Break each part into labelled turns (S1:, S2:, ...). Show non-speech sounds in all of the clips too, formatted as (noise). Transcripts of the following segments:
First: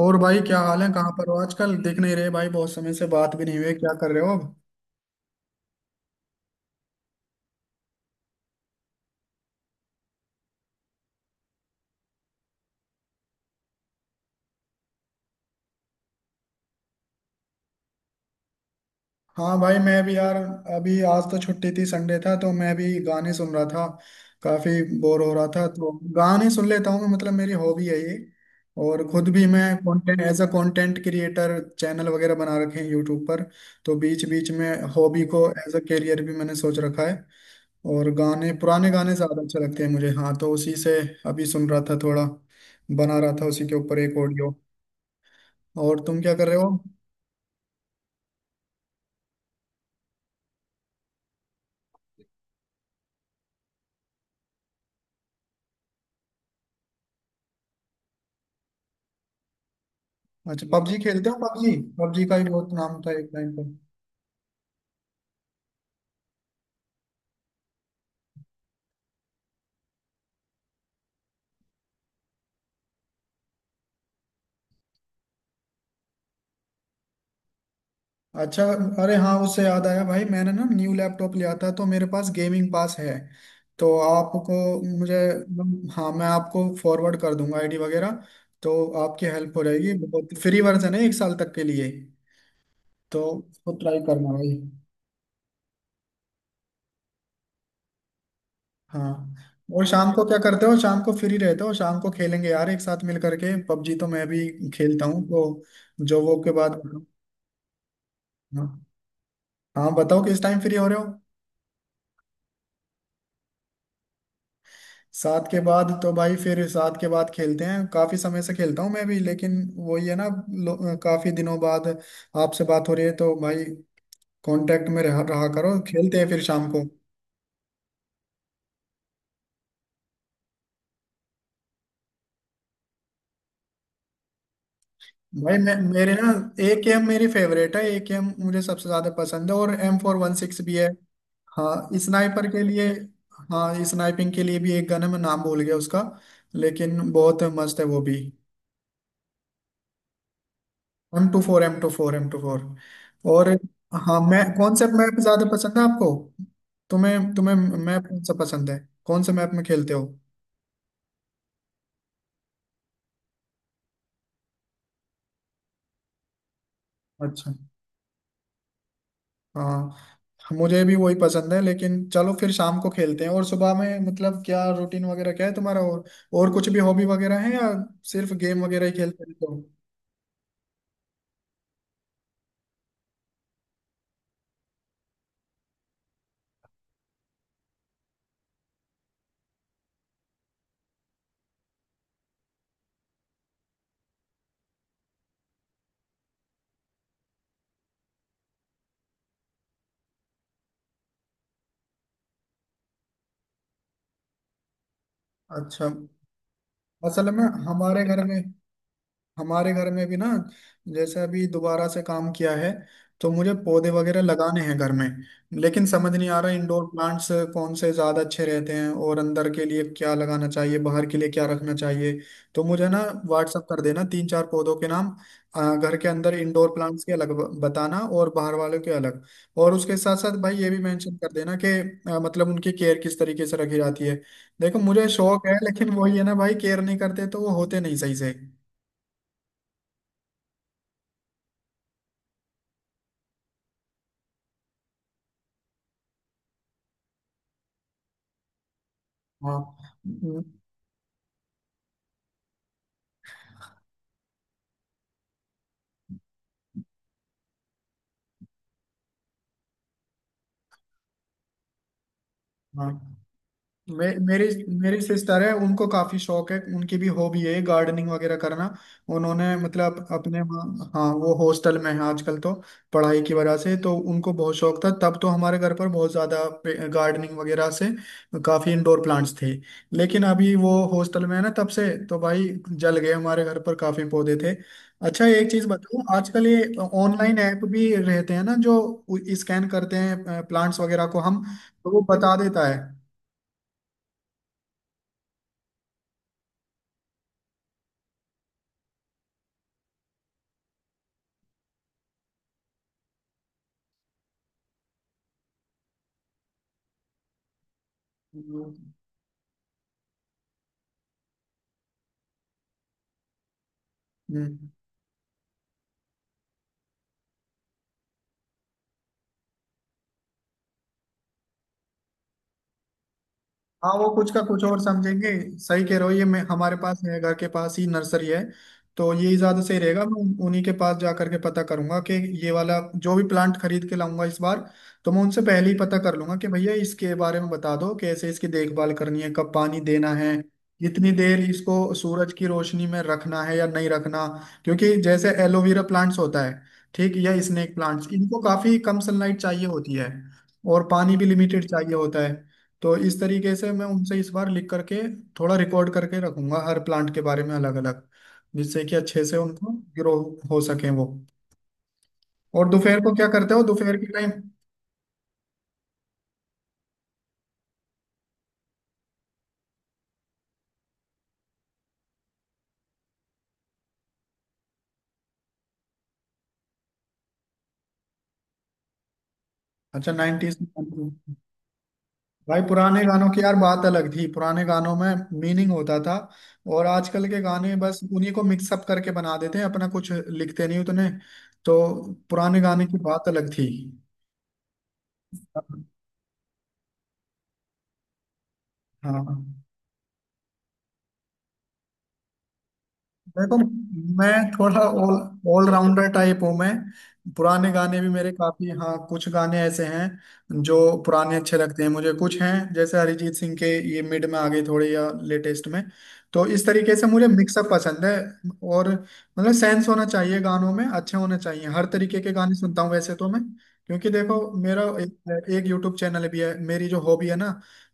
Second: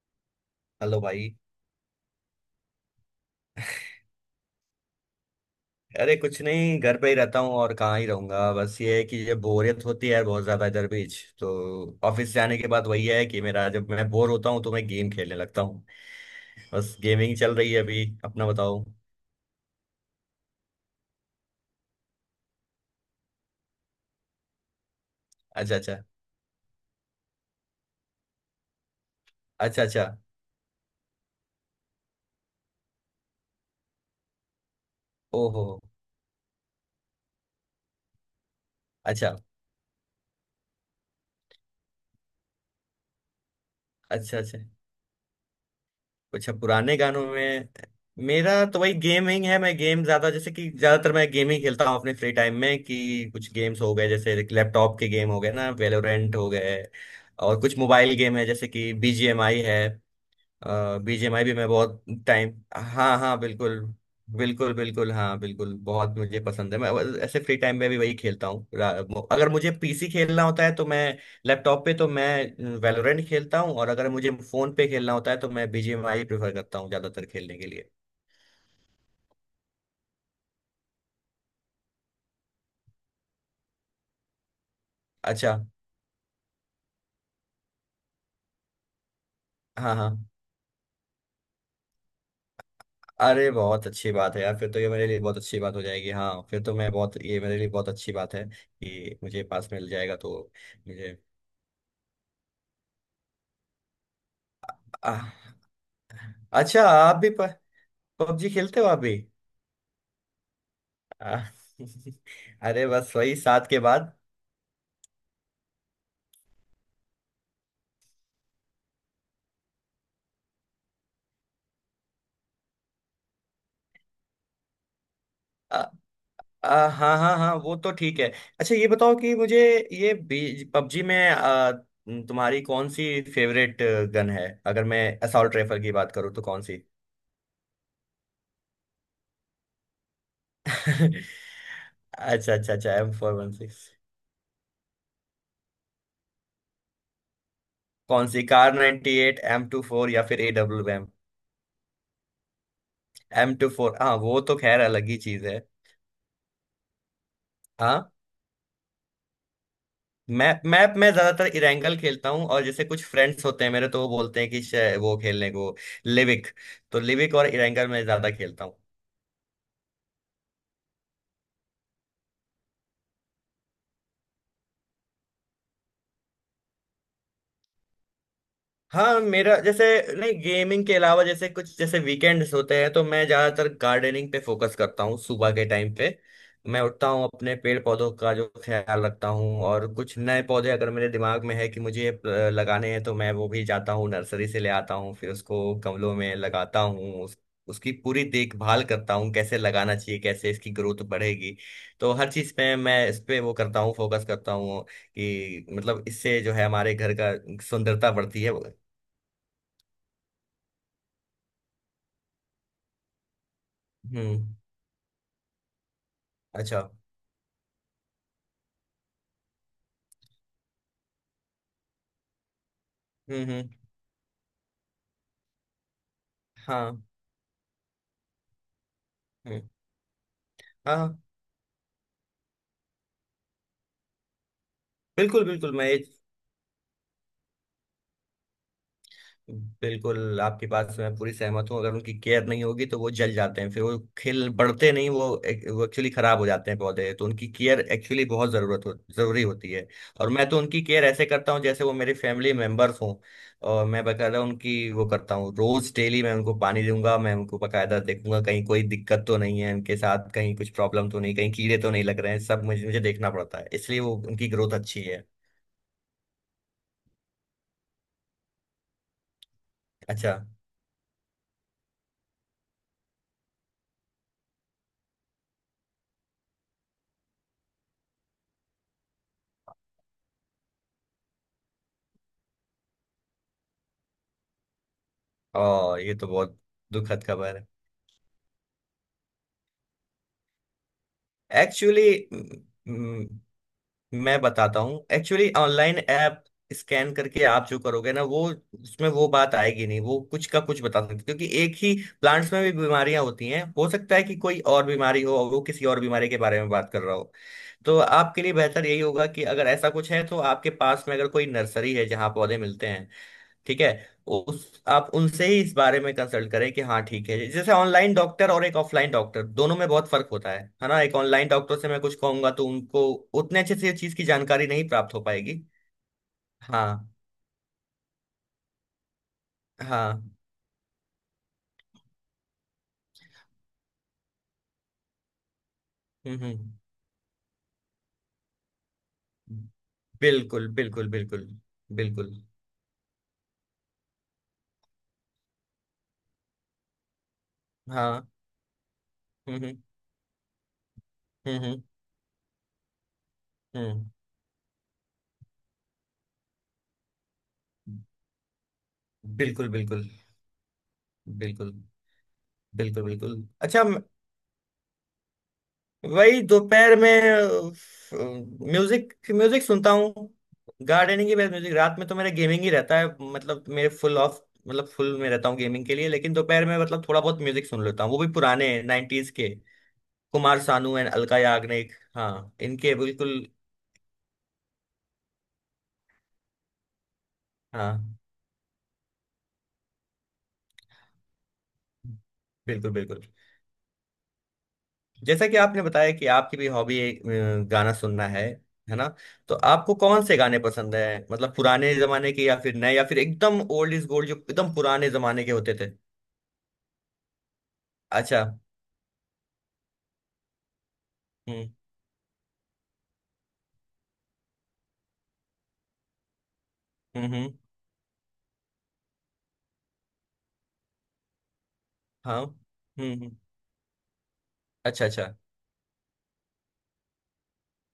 S1: और भाई क्या हाल है,
S2: हेलो
S1: कहाँ पर
S2: भाई।
S1: हो आजकल? दिख नहीं रहे भाई, बहुत समय से बात भी नहीं हुई। क्या कर रहे हो अब?
S2: अरे कुछ नहीं, घर पे ही रहता हूँ और कहाँ ही रहूंगा। बस ये है कि ये बोरियत होती है बहुत ज्यादा इधर बीच तो, ऑफिस जाने के बाद वही है कि मेरा, जब मैं बोर होता हूँ तो मैं गेम खेलने लगता हूँ। बस गेमिंग चल रही है, अभी अपना बताओ।
S1: हाँ भाई, मैं भी यार अभी आज तो छुट्टी थी, संडे था, तो मैं भी गाने सुन रहा था। काफी बोर हो रहा था
S2: अच्छा
S1: तो
S2: अच्छा।
S1: गाने सुन लेता हूँ। मतलब मेरी हॉबी है ये। और खुद भी मैं
S2: अच्छा अच्छा।
S1: Content as a content creator channel वगैरह बना रखे हैं यूट्यूब पर। तो बीच बीच में हॉबी को
S2: ओहो।
S1: एज अ करियर भी मैंने सोच रखा है। और गाने, पुराने गाने
S2: अच्छा
S1: ज्यादा अच्छे लगते हैं मुझे, हाँ तो उसी से अभी सुन रहा था थोड़ा, बना रहा था उसी के ऊपर एक
S2: अच्छा।
S1: ऑडियो।
S2: अच्छा।
S1: और तुम क्या कर
S2: कुछ
S1: रहे हो?
S2: पुराने गानों में। मेरा तो वही गेमिंग है, मैं गेम ज्यादा, जैसे कि ज्यादातर मैं गेम ही खेलता हूँ अपने फ्री टाइम में, कि कुछ गेम्स हो गए जैसे लैपटॉप के गेम हो गए ना, वेलोरेंट हो गए। और कुछ मोबाइल गेम है जैसे कि बीजीएमआई है।
S1: अच्छा, पबजी खेलते हो
S2: बीजीएमआई भी मैं
S1: पबजी?
S2: बहुत
S1: पबजी का ही
S2: टाइम।
S1: बहुत नाम था
S2: हाँ
S1: एक
S2: हाँ,
S1: टाइम पर।
S2: बिल्कुल। बिल्कुल बिल्कुल, हाँ बिल्कुल, बहुत मुझे पसंद है। मैं बस ऐसे फ्री टाइम में भी वही खेलता हूँ। अगर मुझे पीसी खेलना होता है तो मैं लैपटॉप पे तो मैं वैलोरेंट खेलता हूँ, और अगर मुझे फोन पे खेलना होता है तो मैं बीजीएमआई प्रेफर करता हूँ ज्यादातर खेलने के लिए।
S1: अच्छा, अरे हाँ उससे याद आया भाई, मैंने ना न्यू लैपटॉप लिया था तो मेरे पास गेमिंग पास है। तो आपको, मुझे,
S2: अच्छा।
S1: हाँ मैं आपको फॉरवर्ड कर दूंगा आईडी वगैरह, तो आपकी हेल्प हो जाएगी।
S2: हाँ हाँ,
S1: बहुत फ्री वर्जन है एक साल तक के लिए, तो
S2: अरे
S1: उसको
S2: बहुत
S1: ट्राई
S2: अच्छी
S1: करना
S2: बात है
S1: भाई।
S2: यार। फिर तो ये मेरे लिए बहुत अच्छी बात हो जाएगी, हाँ। फिर तो मैं बहुत, ये मेरे लिए बहुत अच्छी बात है कि
S1: हाँ,
S2: मुझे पास
S1: और
S2: मिल
S1: शाम
S2: जाएगा
S1: को क्या
S2: तो।
S1: करते हो? शाम को
S2: मुझे
S1: फ्री रहते हो? शाम को खेलेंगे यार एक साथ मिल करके पबजी, तो मैं भी खेलता हूँ
S2: आह,
S1: तो जो वो के बाद।
S2: अच्छा आप भी पबजी
S1: हाँ
S2: खेलते हो आप भी।
S1: हाँ, बताओ किस टाइम फ्री हो रहे हो?
S2: आ, (laughs) अरे बस वही सात के बाद।
S1: 7 के बाद? तो भाई फिर 7 के बाद खेलते हैं। काफी समय से खेलता हूँ मैं भी, लेकिन वही है ना, काफी दिनों बाद आपसे बात हो रही है तो भाई कांटेक्ट में रहा करो,
S2: आ,
S1: खेलते हैं फिर शाम को।
S2: आ, हाँ हाँ हाँ, वो तो ठीक है। अच्छा ये बताओ कि मुझे ये पबजी में, तुम्हारी कौन सी फेवरेट गन है? अगर मैं असॉल्ट
S1: भाई मैं,
S2: राइफल की बात
S1: मेरे ना
S2: करूँ तो कौन
S1: ए
S2: सी?
S1: गेम मेरी फेवरेट है, ए गेम मुझे सबसे ज्यादा पसंद है, और M416 भी है।
S2: (laughs)
S1: हाँ स्नाइपर
S2: अच्छा
S1: के
S2: अच्छा
S1: लिए,
S2: अच्छा, एम फोर वन
S1: हाँ
S2: सिक्स।
S1: स्नाइपिंग के लिए भी एक गन है, मैं नाम भूल गया उसका, लेकिन बहुत मस्त है वो भी।
S2: कौन सी? Kar 98 eight M two four, या फिर A W M?
S1: One two four, M24, M24, और
S2: एम टू फोर, हाँ
S1: हाँ।
S2: वो
S1: मैं,
S2: तो
S1: कौन
S2: खैर
S1: से
S2: अलग ही
S1: मैप
S2: चीज
S1: ज्यादा
S2: है।
S1: पसंद है आपको? तुम्हें तुम्हें
S2: हाँ?
S1: मैप कौन सा पसंद है? कौन से मैप में खेलते हो?
S2: मैप, मैप में ज्यादातर इरेंगल खेलता हूँ, और जैसे कुछ फ्रेंड्स होते हैं मेरे तो वो बोलते हैं कि वो खेलने को लिविक। तो लिविक और
S1: अच्छा,
S2: इरेंगल में ज्यादा खेलता हूँ।
S1: हाँ मुझे भी वही पसंद है। लेकिन चलो फिर शाम को खेलते हैं। और सुबह में मतलब क्या रूटीन वगैरह क्या है तुम्हारा, और कुछ भी हॉबी वगैरह है या सिर्फ गेम वगैरह ही
S2: हाँ
S1: खेलते रहते हो?
S2: मेरा जैसे, नहीं, गेमिंग के अलावा जैसे कुछ, जैसे वीकेंड्स होते हैं तो मैं ज्यादातर गार्डनिंग पे फोकस करता हूँ सुबह के टाइम पे। मैं उठता हूँ, अपने पेड़ पौधों का जो ख्याल रखता हूँ, और कुछ नए पौधे अगर मेरे दिमाग में है कि मुझे ये लगाने हैं तो मैं वो भी जाता हूँ, नर्सरी से ले आता हूँ, फिर उसको गमलों में लगाता हूँ, उसकी पूरी देखभाल करता हूँ, कैसे लगाना चाहिए, कैसे इसकी ग्रोथ बढ़ेगी। तो हर चीज़ पे मैं इस पे वो करता हूँ, फोकस करता हूँ कि
S1: अच्छा,
S2: मतलब इससे जो है हमारे घर
S1: असल
S2: का
S1: में हमारे
S2: सुंदरता
S1: घर में,
S2: बढ़ती है।
S1: हमारे घर में भी ना जैसे अभी दोबारा से काम किया है, तो मुझे पौधे वगैरह
S2: हम्म।
S1: लगाने हैं घर में, लेकिन समझ नहीं आ रहा
S2: अच्छा।
S1: इंडोर प्लांट्स कौन से ज़्यादा अच्छे रहते हैं, और अंदर के लिए क्या लगाना चाहिए, बाहर के लिए क्या रखना चाहिए। तो मुझे ना व्हाट्सअप
S2: हम्म।
S1: कर देना तीन चार पौधों के नाम। घर के अंदर इंडोर
S2: हाँ।
S1: प्लांट्स के अलग, बताना, और बाहर वालों के अलग।
S2: हम्म।
S1: और उसके साथ साथ भाई ये भी
S2: हाँ
S1: मेंशन
S2: हाँ।
S1: कर देना कि मतलब उनकी केयर किस तरीके से रखी जाती है। देखो मुझे
S2: बिल्कुल
S1: शौक है,
S2: बिल्कुल, मैं
S1: लेकिन
S2: ये,
S1: वही है ना भाई, केयर नहीं करते तो वो होते नहीं सही से।
S2: बिल्कुल आपकी बात से मैं पूरी सहमत हूँ, अगर उनकी केयर नहीं होगी तो वो जल जाते हैं, फिर वो खिल बढ़ते नहीं, वो वो एक्चुअली खराब हो जाते हैं पौधे, तो उनकी केयर एक्चुअली बहुत जरूरी
S1: हाँ।
S2: होती है। और
S1: हम्म।
S2: मैं तो उनकी केयर ऐसे करता हूँ जैसे वो मेरे फैमिली मेंबर्स हों। और मैं बकायदा उनकी वो करता हूँ रोज डेली, मैं उनको पानी दूंगा, मैं उनको बकायदा देखूंगा कहीं कोई दिक्कत तो नहीं है उनके साथ, कहीं कुछ प्रॉब्लम तो नहीं, कहीं कीड़े तो नहीं लग रहे हैं, सब मुझे
S1: हाँ।
S2: मुझे देखना पड़ता है, इसलिए वो
S1: मेरी
S2: उनकी ग्रोथ
S1: मेरी
S2: अच्छी है।
S1: सिस्टर है, उनको काफी शौक है, उनकी भी हॉबी है गार्डनिंग वगैरह करना। उन्होंने मतलब
S2: अच्छा।
S1: अपने हाँ वो हॉस्टल में है आजकल तो, पढ़ाई की वजह से, तो उनको बहुत शौक था तब तो हमारे घर पर बहुत ज्यादा गार्डनिंग वगैरह से काफी इंडोर प्लांट्स थे। लेकिन अभी वो हॉस्टल में है ना तब से, तो भाई जल गए, हमारे घर पर काफी पौधे थे। अच्छा एक चीज
S2: और
S1: बताओ,
S2: ये तो
S1: आजकल
S2: बहुत
S1: ये
S2: दुखद
S1: ऑनलाइन
S2: खबर
S1: ऐप
S2: है।
S1: भी रहते हैं ना जो स्कैन करते हैं प्लांट्स वगैरह को, हम तो वो
S2: एक्चुअली
S1: बता देता
S2: मैं बताता हूँ, एक्चुअली ऑनलाइन ऐप स्कैन करके आप जो करोगे ना वो, उसमें वो बात आएगी नहीं, वो कुछ का कुछ बता सकते क्योंकि एक ही प्लांट्स में भी बीमारियां होती हैं, हो सकता है कि कोई और बीमारी हो और वो किसी और बीमारी के बारे में बात कर रहा हो। तो आपके लिए
S1: है।
S2: बेहतर यही होगा कि अगर ऐसा कुछ है तो आपके पास में अगर कोई नर्सरी है जहाँ पौधे मिलते हैं, ठीक है,
S1: हम्म।
S2: उस आप उनसे ही इस बारे में कंसल्ट करें कि हाँ ठीक है, जैसे ऑनलाइन डॉक्टर और एक ऑफलाइन डॉक्टर दोनों में बहुत फर्क होता है ना, एक ऑनलाइन डॉक्टर से मैं कुछ कहूंगा तो उनको उतने अच्छे
S1: हाँ
S2: से
S1: वो
S2: चीज की
S1: कुछ का कुछ
S2: जानकारी
S1: और
S2: नहीं प्राप्त हो
S1: समझेंगे।
S2: पाएगी।
S1: सही कह रहे हो ये, मैं, हमारे पास
S2: हाँ
S1: है, घर के पास ही नर्सरी है, तो यही ज्यादा सही रहेगा। मैं
S2: हाँ।
S1: उन्हीं के पास जा करके पता करूंगा कि ये वाला जो भी प्लांट खरीद के लाऊंगा इस बार, तो मैं उनसे पहले ही पता कर लूंगा कि
S2: हम्म।
S1: भैया इसके बारे में बता दो कैसे इसकी देखभाल करनी है, कब पानी देना है,
S2: बिल्कुल बिल्कुल
S1: कितनी देर
S2: बिल्कुल
S1: इसको सूरज
S2: बिल्कुल।
S1: की रोशनी में रखना है या नहीं रखना। क्योंकि जैसे एलोवेरा प्लांट्स होता है ठीक, या स्नेक प्लांट्स,
S2: हाँ।
S1: इनको काफी कम सनलाइट चाहिए
S2: हम्म
S1: होती है और पानी भी लिमिटेड
S2: हम्म हम्म
S1: चाहिए होता है। तो इस तरीके से मैं
S2: हम्म
S1: उनसे इस बार लिख करके थोड़ा रिकॉर्ड करके रखूंगा हर प्लांट के बारे में अलग
S2: हम्म,
S1: अलग, जिससे कि अच्छे से
S2: बिल्कुल
S1: उनको
S2: बिल्कुल
S1: ग्रो हो सके वो।
S2: बिल्कुल
S1: और दोपहर
S2: बिल्कुल
S1: को क्या
S2: बिल्कुल।
S1: करते हो
S2: अच्छा,
S1: दोपहर के टाइम?
S2: वही दोपहर में म्यूजिक, म्यूजिक सुनता हूँ गार्डनिंग के बाद। म्यूजिक रात में तो मेरा गेमिंग ही रहता है, मतलब मेरे फुल ऑफ, मतलब फुल में रहता हूँ गेमिंग के लिए, लेकिन दोपहर में मतलब थोड़ा बहुत म्यूजिक सुन लेता हूँ, वो भी पुराने 90s के।
S1: अच्छा 90s।
S2: कुमार सानू एंड अलका याग्निक, हाँ
S1: भाई
S2: इनके
S1: पुराने गानों
S2: बिल्कुल।
S1: की यार बात अलग थी, पुराने गानों में मीनिंग होता था, और आजकल के गाने बस
S2: हाँ
S1: उन्हीं को मिक्सअप करके बना देते हैं, अपना कुछ लिखते नहीं उतने। तो पुराने गाने
S2: बिल्कुल
S1: की
S2: बिल्कुल।
S1: बात अलग थी।
S2: जैसा कि आपने बताया कि आपकी भी हॉबी एक, गाना सुनना है ना?
S1: हाँ।
S2: तो आपको कौन से गाने पसंद है? मतलब पुराने जमाने के, या फिर नए, या फिर
S1: देखो
S2: एकदम ओल्ड इज गोल्ड,
S1: मैं
S2: जो एकदम
S1: थोड़ा
S2: पुराने
S1: ऑल
S2: जमाने के होते थे?
S1: ऑलराउंडर टाइप हूँ मैं। पुराने गाने भी मेरे
S2: अच्छा।
S1: काफी, हाँ कुछ गाने ऐसे हैं जो पुराने अच्छे
S2: हम्म
S1: लगते हैं मुझे, कुछ हैं जैसे अरिजीत सिंह के, ये मिड में आ गए थोड़े या लेटेस्ट में। तो इस तरीके से
S2: हम्म
S1: मुझे
S2: हम्म,
S1: मिक्सअप पसंद है, और मतलब सेंस होना चाहिए गानों में, अच्छे होने चाहिए। हर तरीके के
S2: हाँ।
S1: गाने सुनता हूँ वैसे तो मैं, क्योंकि देखो मेरा
S2: अच्छा अच्छा।
S1: एक यूट्यूब चैनल भी है, मेरी जो हॉबी है ना,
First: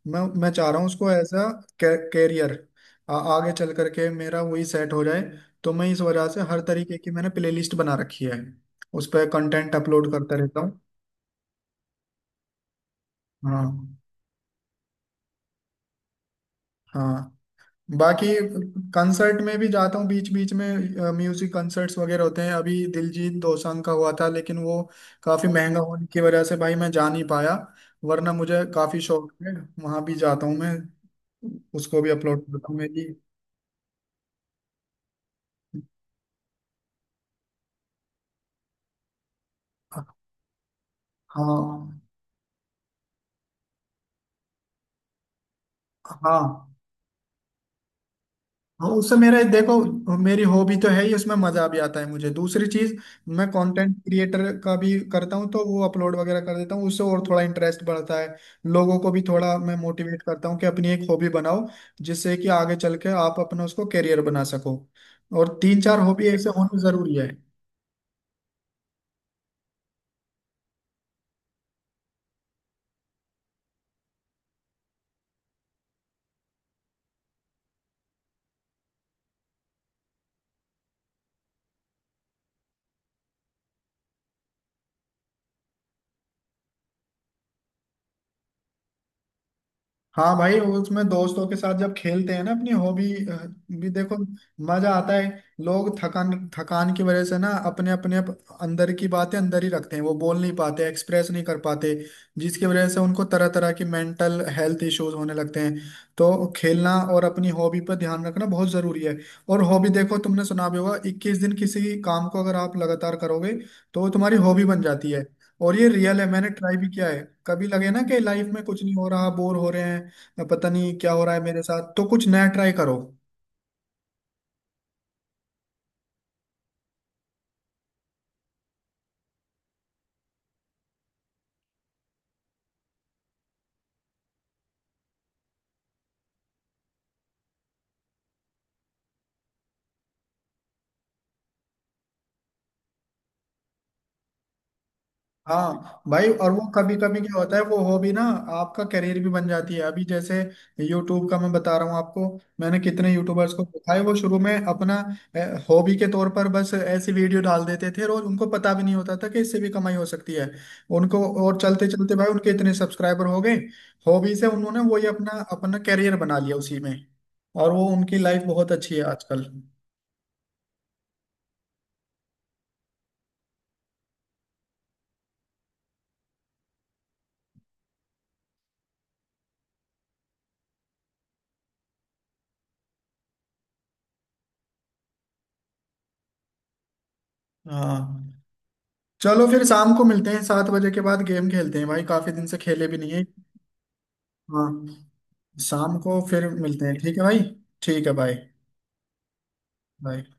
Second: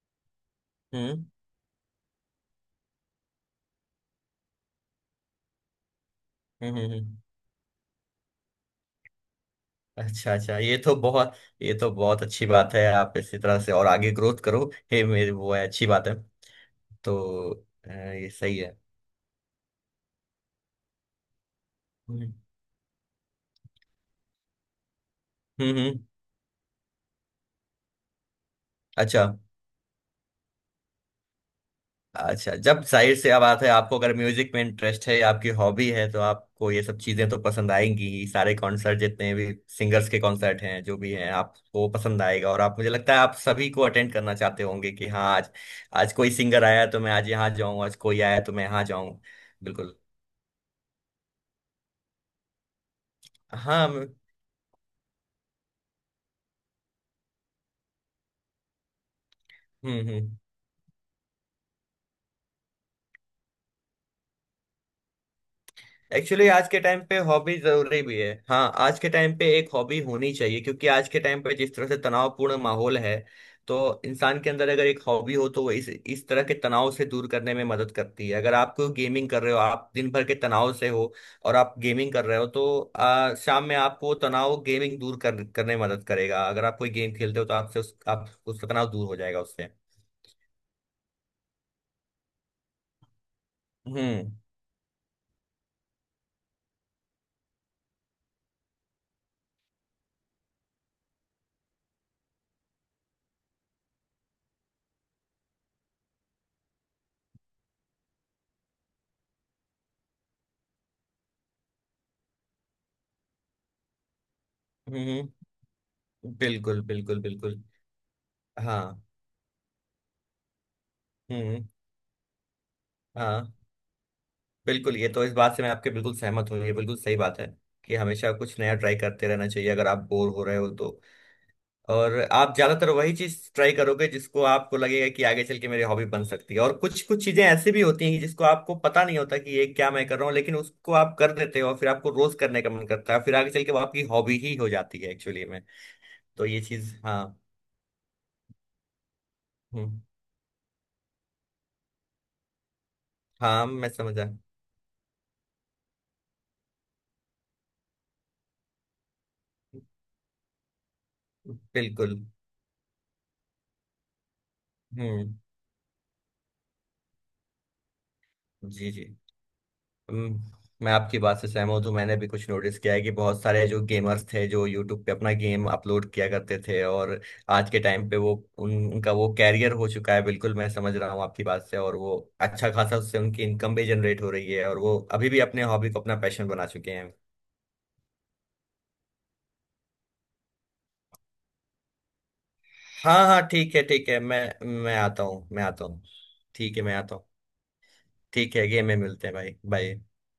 S1: मैं चाह रहा हूँ उसको
S2: हम्म
S1: एज अ कैरियर आगे चल करके मेरा वही सेट हो जाए। तो मैं इस वजह से हर
S2: हम्म हम्म
S1: तरीके की
S2: हम्म,
S1: मैंने प्लेलिस्ट बना रखी है, उस पर कंटेंट अपलोड
S2: अच्छा
S1: करता
S2: अच्छा।
S1: रहता हूँ।
S2: ये तो बहुत अच्छी बात है, आप इसी तरह से और
S1: हाँ
S2: आगे ग्रोथ करो। हे मेरे वो है अच्छी बात है
S1: हाँ।
S2: तो।
S1: बाकी
S2: ये सही है।
S1: कंसर्ट में भी जाता हूँ बीच बीच में, म्यूजिक कंसर्ट्स वगैरह
S2: हम्म
S1: होते हैं। अभी दिलजीत दोसांझ का हुआ था, लेकिन वो काफी
S2: हम्म
S1: महंगा
S2: हम्म,
S1: होने की वजह से भाई मैं जा नहीं पाया, वरना मुझे काफी
S2: अच्छा।
S1: शौक है, वहां भी जाता हूँ मैं, उसको भी अपलोड
S2: अच्छा,
S1: करता हूँ
S2: जब
S1: मेरी।
S2: जाहिर सी बात है आपको अगर म्यूजिक में इंटरेस्ट है या आपकी हॉबी है तो आपको ये सब चीजें तो पसंद आएंगी ही। सारे कॉन्सर्ट, जितने भी
S1: हाँ।
S2: सिंगर्स के कॉन्सर्ट हैं जो भी हैं आपको पसंद आएगा, और आप, मुझे लगता है आप सभी को अटेंड करना चाहते होंगे कि हाँ, आज आज कोई
S1: हाँ
S2: सिंगर आया तो मैं आज यहाँ जाऊँ, आज कोई आया तो मैं यहाँ
S1: हाँ, उससे
S2: जाऊँ।
S1: मेरा,
S2: बिल्कुल।
S1: देखो मेरी हॉबी तो है ही, उसमें मजा भी आता है मुझे। दूसरी चीज मैं
S2: हाँ
S1: कंटेंट क्रिएटर का भी करता हूँ, तो वो अपलोड वगैरह कर देता हूँ उससे, और थोड़ा इंटरेस्ट बढ़ता है। लोगों को भी थोड़ा मैं मोटिवेट
S2: हम्म।
S1: करता हूँ कि अपनी एक हॉबी बनाओ, जिससे कि आगे चल के आप अपना उसको करियर बना सको। और तीन चार हॉबी
S2: एक्चुअली
S1: ऐसे
S2: आज
S1: होना
S2: के टाइम
S1: जरूरी
S2: पे
S1: है।
S2: हॉबी जरूरी भी है, हाँ आज के टाइम पे एक हॉबी होनी चाहिए, क्योंकि आज के टाइम पे जिस तरह से तनावपूर्ण माहौल है तो इंसान के अंदर अगर एक हॉबी हो तो वो इस तरह के तनाव से दूर करने में मदद करती है। अगर आप कोई गेमिंग कर रहे हो, आप दिन भर के तनाव से हो और आप गेमिंग कर रहे हो तो शाम में आपको वो तनाव गेमिंग करने में मदद करेगा। अगर आप कोई गेम खेलते हो तो आपसे आप उसका तनाव दूर हो जाएगा उससे।
S1: हाँ भाई, उसमें दोस्तों के साथ जब खेलते हैं ना अपनी हॉबी भी, देखो
S2: हम्म
S1: मजा आता है। लोग थकान थकान की वजह से ना अपने अपने अंदर की बातें अंदर ही रखते हैं, वो बोल नहीं पाते, एक्सप्रेस नहीं कर पाते, जिसकी वजह से उनको तरह तरह की मेंटल हेल्थ इश्यूज होने लगते हैं। तो खेलना और अपनी हॉबी पर ध्यान रखना बहुत जरूरी है। और हॉबी, देखो तुमने सुना भी होगा, 21 दिन किसी काम को अगर आप लगातार करोगे तो वो तुम्हारी हॉबी बन जाती है।
S2: हम्म।
S1: और ये रियल है, मैंने ट्राई
S2: बिल्कुल
S1: भी किया है।
S2: बिल्कुल बिल्कुल।
S1: कभी लगे ना कि लाइफ में कुछ नहीं
S2: हाँ
S1: हो रहा, बोर हो रहे हैं या पता नहीं क्या हो रहा है मेरे
S2: हम्म
S1: साथ, तो कुछ नया ट्राई करो।
S2: हाँ, बिल्कुल ये तो इस बात से मैं आपके बिल्कुल सहमत हूँ, ये बिल्कुल सही बात है कि हमेशा कुछ नया ट्राई करते रहना चाहिए अगर आप बोर हो रहे हो तो। और आप ज्यादातर वही चीज ट्राई करोगे जिसको आपको लगेगा कि आगे चल के मेरी हॉबी बन सकती है, और कुछ कुछ चीजें ऐसी भी होती हैं जिसको आपको पता नहीं होता कि ये क्या मैं कर रहा हूँ, लेकिन उसको आप कर देते हो और फिर आपको रोज करने का मन करता है, फिर आगे चल के वो आपकी हॉबी ही हो जाती है एक्चुअली में।
S1: हाँ भाई
S2: तो
S1: और
S2: ये
S1: वो कभी
S2: चीज
S1: कभी
S2: हाँ।
S1: क्या होता है, वो हॉबी ना आपका करियर भी बन जाती है,
S2: हम्म,
S1: अभी जैसे यूट्यूब का मैं बता रहा हूँ आपको, मैंने कितने यूट्यूबर्स को
S2: हाँ, मैं
S1: देखा है, वो
S2: समझा,
S1: शुरू में अपना हॉबी के तौर पर बस ऐसी वीडियो डाल देते थे और उनको पता भी नहीं होता था कि इससे भी कमाई हो सकती है उनको। और चलते चलते
S2: बिल्कुल।
S1: भाई उनके इतने सब्सक्राइबर हो गए, हॉबी से उन्होंने वही
S2: हम्म,
S1: अपना अपना करियर बना लिया उसी में, और वो उनकी लाइफ बहुत
S2: जी
S1: अच्छी है
S2: जी।
S1: आजकल।
S2: हम्म, मैं आपकी बात से सहमत हूँ, तो मैंने भी कुछ नोटिस किया है कि बहुत सारे जो गेमर्स थे जो यूट्यूब पे अपना गेम अपलोड किया करते थे, और आज के टाइम पे वो उनका वो कैरियर हो चुका है, बिल्कुल मैं समझ रहा हूँ आपकी बात से, और वो अच्छा खासा, उससे उनकी इनकम भी जनरेट हो रही है, और वो अभी भी अपने हॉबी को अपना पैशन बना चुके हैं।
S1: हाँ चलो फिर शाम को मिलते हैं, 7 बजे के बाद गेम खेलते हैं भाई, काफी दिन से खेले भी नहीं है।
S2: हाँ हाँ, ठीक है ठीक है, मैं
S1: हाँ
S2: मैं आता हूँ, मैं आता
S1: शाम
S2: हूँ।
S1: को फिर
S2: ठीक है,
S1: मिलते
S2: मैं
S1: हैं,
S2: आता
S1: ठीक है
S2: हूँ।
S1: भाई। ठीक है, बाय।
S2: ठीक है, गेम में मिलते हैं भाई, बाय।
S1: बाय।